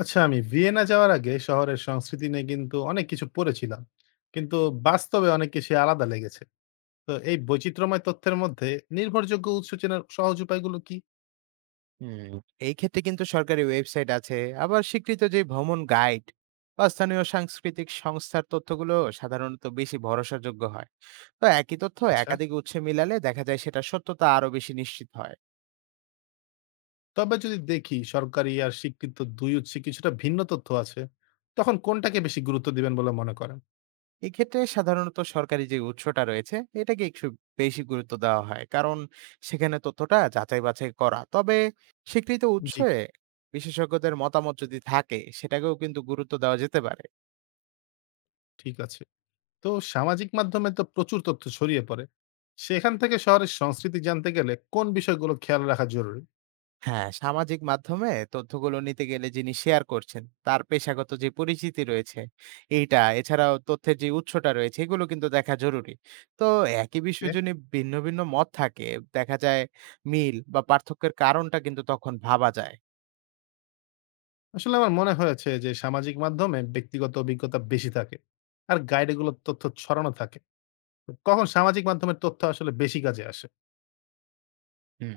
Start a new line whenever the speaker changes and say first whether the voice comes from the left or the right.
left: আচ্ছা, আমি ভিয়েনা যাওয়ার আগে শহরের সংস্কৃতি নিয়ে কিন্তু অনেক কিছু পড়েছিলাম। কিন্তু বাস্তবে অনেক কিছুই আলাদা লেগেছে। তো এই বৈচিত্র্যময় তথ্যের মধ্যে নির্ভরযোগ্য উৎস চেনার সহজ উপায়গুলো কি?
right: হুম, এই ক্ষেত্রে কিন্তু সরকারি ওয়েবসাইট আছে, আবার স্বীকৃত যে ভ্রমণ গাইড বা স্থানীয় সাংস্কৃতিক সংস্থার তথ্যগুলো সাধারণত বেশি ভরসাযোগ্য হয়। তো একই তথ্য
left: আচ্ছা।
right: একাধিক উৎসে মিলালে দেখা যায় সেটা সত্যতা আরো বেশি নিশ্চিত হয়।
left: তবে যদি দেখি সরকারি আর স্বীকৃত ২ উৎসে কিছুটা ভিন্ন তথ্য আছে, তখন কোনটাকে বেশি গুরুত্ব দিবেন বলে মনে করেন?
right: এক্ষেত্রে সাধারণত সরকারি যে উৎসটা রয়েছে এটাকে একটু বেশি গুরুত্ব দেওয়া হয়, কারণ সেখানে তথ্যটা যাচাই বাছাই করা। তবে স্বীকৃত
left: জি,
right: উৎসে বিশেষজ্ঞদের মতামত যদি থাকে সেটাকেও কিন্তু গুরুত্ব দেওয়া যেতে পারে।
left: ঠিক আছে। তো সামাজিক মাধ্যমে তো প্রচুর তথ্য ছড়িয়ে পড়ে। সেখান থেকে শহরের সংস্কৃতি জানতে গেলে কোন বিষয়গুলো খেয়াল রাখা জরুরি?
right: হ্যাঁ, সামাজিক মাধ্যমে তথ্যগুলো নিতে গেলে যিনি শেয়ার করছেন তার পেশাগত যে পরিচিতি রয়েছে এইটা, এছাড়াও তথ্যের যে উৎসটা রয়েছে এগুলো কিন্তু দেখা জরুরি। তো একই বিষয় যদি ভিন্ন মত থাকে, দেখা যায় মিল বা পার্থক্যের কারণটা কিন্তু তখন ভাবা যায়।
left: আসলে আমার মনে হয়েছে যে সামাজিক মাধ্যমে ব্যক্তিগত অভিজ্ঞতা বেশি থাকে, আর গাইডে গুলোর তথ্য ছড়ানো থাকে। তো কখন সামাজিক মাধ্যমের তথ্য আসলে বেশি কাজে আসে?
right: হুম।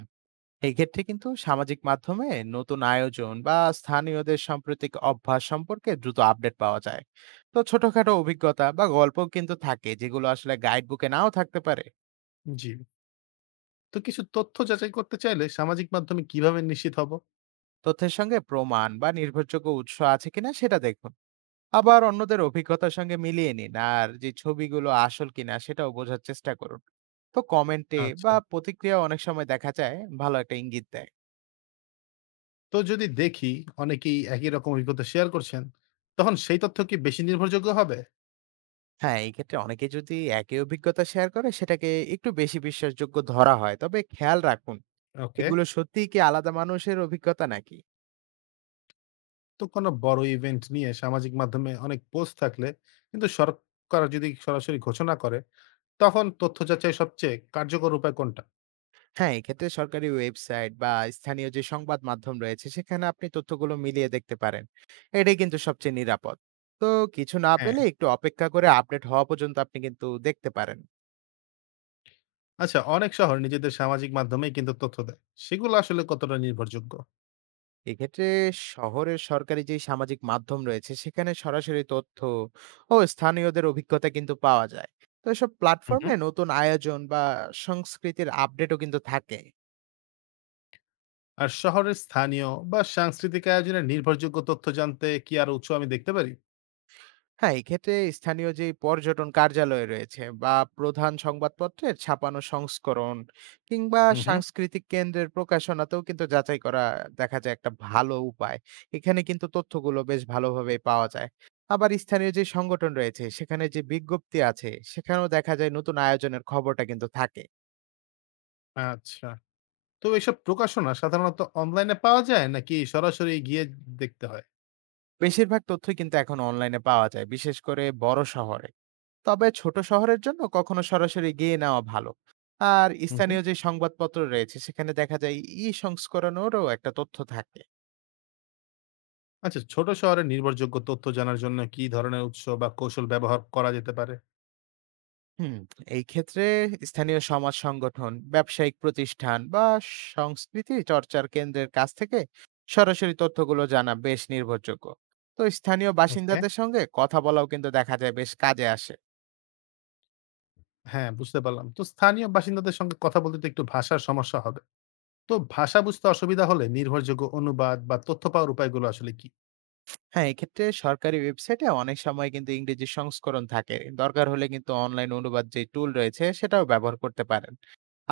right: এই ক্ষেত্রে কিন্তু সামাজিক মাধ্যমে নতুন আয়োজন বা স্থানীয়দের সাম্প্রতিক অভ্যাস সম্পর্কে দ্রুত আপডেট পাওয়া যায়। তো ছোটখাটো অভিজ্ঞতা বা গল্পও কিন্তু থাকে, যেগুলো আসলে গাইড বুকে নাও থাকতে পারে।
left: জি। তো কিছু তথ্য যাচাই করতে চাইলে সামাজিক মাধ্যমে কিভাবে নিশ্চিত হব?
right: তথ্যের সঙ্গে প্রমাণ বা নির্ভরযোগ্য উৎস আছে কিনা সেটা দেখুন, আবার অন্যদের অভিজ্ঞতার সঙ্গে মিলিয়ে নিন, আর যে ছবিগুলো আসল কিনা সেটাও বোঝার চেষ্টা করুন। তো কমেন্টে বা
left: আচ্ছা,
right: প্রতিক্রিয়া অনেক সময় দেখা যায় ভালো একটা ইঙ্গিত দেয়।
left: তো যদি দেখি অনেকেই একই রকম অভিজ্ঞতা শেয়ার করছেন, তখন সেই তথ্য কি বেশি নির্ভরযোগ্য হবে?
right: হ্যাঁ, এই ক্ষেত্রে অনেকে যদি একই অভিজ্ঞতা শেয়ার করে সেটাকে একটু বেশি বিশ্বাসযোগ্য ধরা হয়। তবে খেয়াল রাখুন,
left: ওকে।
right: এগুলো সত্যিই কি আলাদা মানুষের অভিজ্ঞতা নাকি।
left: তো কোনো বড় ইভেন্ট নিয়ে সামাজিক মাধ্যমে অনেক পোস্ট থাকলে, কিন্তু সরকার যদি সরাসরি ঘোষণা করে, তখন তথ্য যাচাই সবচেয়ে কার্যকর উপায় কোনটা?
right: হ্যাঁ, এক্ষেত্রে সরকারি ওয়েবসাইট বা স্থানীয় যে সংবাদ মাধ্যম রয়েছে সেখানে আপনি তথ্যগুলো মিলিয়ে দেখতে পারেন। এটাই কিন্তু সবচেয়ে নিরাপদ। তো কিছু না
left: হ্যাঁ।
right: পেলে একটু অপেক্ষা করে আপডেট হওয়া পর্যন্ত আপনি কিন্তু দেখতে পারেন।
left: আচ্ছা, অনেক শহর নিজেদের সামাজিক মাধ্যমেই কিন্তু তথ্য দেয়। সেগুলো আসলে কতটা নির্ভরযোগ্য?
right: এক্ষেত্রে শহরের সরকারি যে সামাজিক মাধ্যম রয়েছে সেখানে সরাসরি তথ্য ও স্থানীয়দের অভিজ্ঞতা কিন্তু পাওয়া যায়। তো এসব
left: হুম, হুম।
right: প্ল্যাটফর্মে নতুন আয়োজন বা সংস্কৃতির আপডেটও কিন্তু থাকে।
left: আর শহরের স্থানীয় বা সাংস্কৃতিক আয়োজনের নির্ভরযোগ্য তথ্য জানতে কি আর উৎস আমি দেখতে পারি?
right: হ্যাঁ, এক্ষেত্রে স্থানীয় যেই পর্যটন কার্যালয় রয়েছে বা প্রধান সংবাদপত্রের ছাপানো সংস্করণ কিংবা
left: হুম, হুম।
right: সাংস্কৃতিক কেন্দ্রের প্রকাশনাতেও কিন্তু যাচাই করা দেখা যায় একটা ভালো উপায়। এখানে কিন্তু তথ্যগুলো বেশ ভালোভাবেই পাওয়া যায়। আবার স্থানীয় যে সংগঠন রয়েছে সেখানে যে বিজ্ঞপ্তি আছে সেখানেও দেখা যায় নতুন আয়োজনের খবরটা কিন্তু থাকে।
left: আচ্ছা। তো এসব প্রকাশনা সাধারণত অনলাইনে পাওয়া যায় নাকি সরাসরি গিয়ে দেখতে হয়?
right: বেশিরভাগ তথ্যই কিন্তু এখন অনলাইনে পাওয়া যায়, বিশেষ করে বড় শহরে। তবে ছোট শহরের জন্য কখনো সরাসরি গিয়ে নেওয়া ভালো। আর
left: হুম, হুম।
right: স্থানীয় যে সংবাদপত্র রয়েছে সেখানে দেখা যায় ই সংস্করণেরও একটা তথ্য থাকে।
left: আচ্ছা, ছোট শহরের নির্ভরযোগ্য তথ্য জানার জন্য কি ধরনের উৎস বা কৌশল ব্যবহার করা যেতে পারে?
right: হুম এই ক্ষেত্রে স্থানীয় সমাজ সংগঠন, ব্যবসায়িক প্রতিষ্ঠান বা সংস্কৃতি চর্চার কেন্দ্রের কাছ থেকে সরাসরি তথ্যগুলো জানা বেশ নির্ভরযোগ্য। তো স্থানীয়
left: ওকে।
right: বাসিন্দাদের সঙ্গে কথা বলাও কিন্তু দেখা যায় বেশ কাজে আসে।
left: হ্যাঁ, বুঝতে পারলাম। তো স্থানীয় বাসিন্দাদের সঙ্গে কথা বলতে তো একটু ভাষার সমস্যা হবে। তো ভাষা বুঝতে অসুবিধা হলে নির্ভরযোগ্য অনুবাদ বা তথ্য পাওয়ার উপায়গুলো আসলে কি?
right: হ্যাঁ, এক্ষেত্রে সরকারি ওয়েবসাইটে অনেক সময় কিন্তু ইংরেজি সংস্করণ থাকে। দরকার হলে কিন্তু অনলাইন অনুবাদ যে টুল রয়েছে সেটাও ব্যবহার করতে পারেন।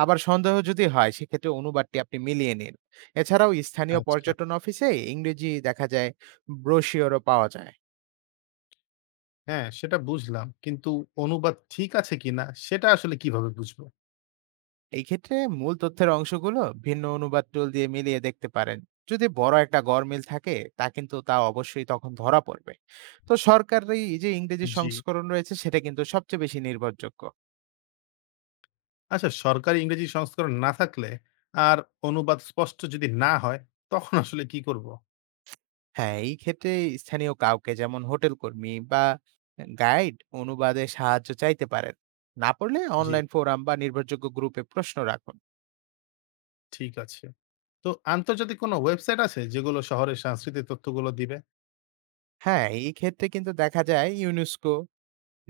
right: আবার সন্দেহ যদি হয় সেক্ষেত্রে অনুবাদটি আপনি মিলিয়ে নিন। এছাড়াও স্থানীয়
left: আচ্ছা।
right: পর্যটন অফিসে ইংরেজি দেখা যায় ব্রোশিওরও পাওয়া যায়।
left: হ্যাঁ, সেটা বুঝলাম। কিন্তু অনুবাদ ঠিক আছে কিনা সেটা আসলে কিভাবে বুঝবো?
right: এই ক্ষেত্রে মূল তথ্যের অংশগুলো ভিন্ন অনুবাদ টুল দিয়ে মিলিয়ে দেখতে পারেন। যদি বড় একটা গরমিল থাকে তা অবশ্যই তখন ধরা পড়বে। তো সরকারি যে ইংরেজি
left: জি।
right: সংস্করণ রয়েছে সেটা কিন্তু সবচেয়ে বেশি নির্ভরযোগ্য।
left: আচ্ছা, সরকারি ইংরেজি সংস্করণ না থাকলে আর অনুবাদ স্পষ্ট যদি না হয়, তখন আসলে কি করব?
right: হ্যাঁ, এই ক্ষেত্রে স্থানীয় কাউকে যেমন হোটেল কর্মী বা গাইড অনুবাদে সাহায্য চাইতে পারেন। না পারলে
left: জি,
right: অনলাইন ফোরাম বা নির্ভরযোগ্য গ্রুপে প্রশ্ন রাখুন।
left: ঠিক আছে। তো আন্তর্জাতিক কোনো ওয়েবসাইট আছে যেগুলো শহরের সাংস্কৃতিক তথ্যগুলো দিবে?
right: হ্যাঁ, এই ক্ষেত্রে কিন্তু দেখা যায় ইউনেস্কো,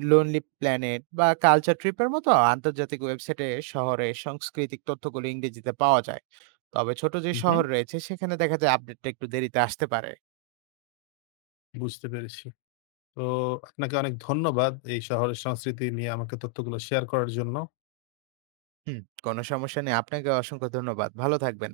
right: লোনলি প্ল্যানেট বা কালচার ট্রিপের মতো আন্তর্জাতিক ওয়েবসাইটে শহরের সাংস্কৃতিক তথ্যগুলো ইংরেজিতে পাওয়া যায়। তবে ছোট যে
left: হু, হু।
right: শহর রয়েছে সেখানে দেখা যায় আপডেটটা একটু দেরিতে আসতে পারে।
left: বুঝতে পেরেছি। তো আপনাকে অনেক ধন্যবাদ এই শহরের সংস্কৃতি নিয়ে আমাকে তথ্যগুলো শেয়ার করার জন্য।
right: হুম, কোনো সমস্যা নেই। আপনাকে অসংখ্য ধন্যবাদ। ভালো থাকবেন।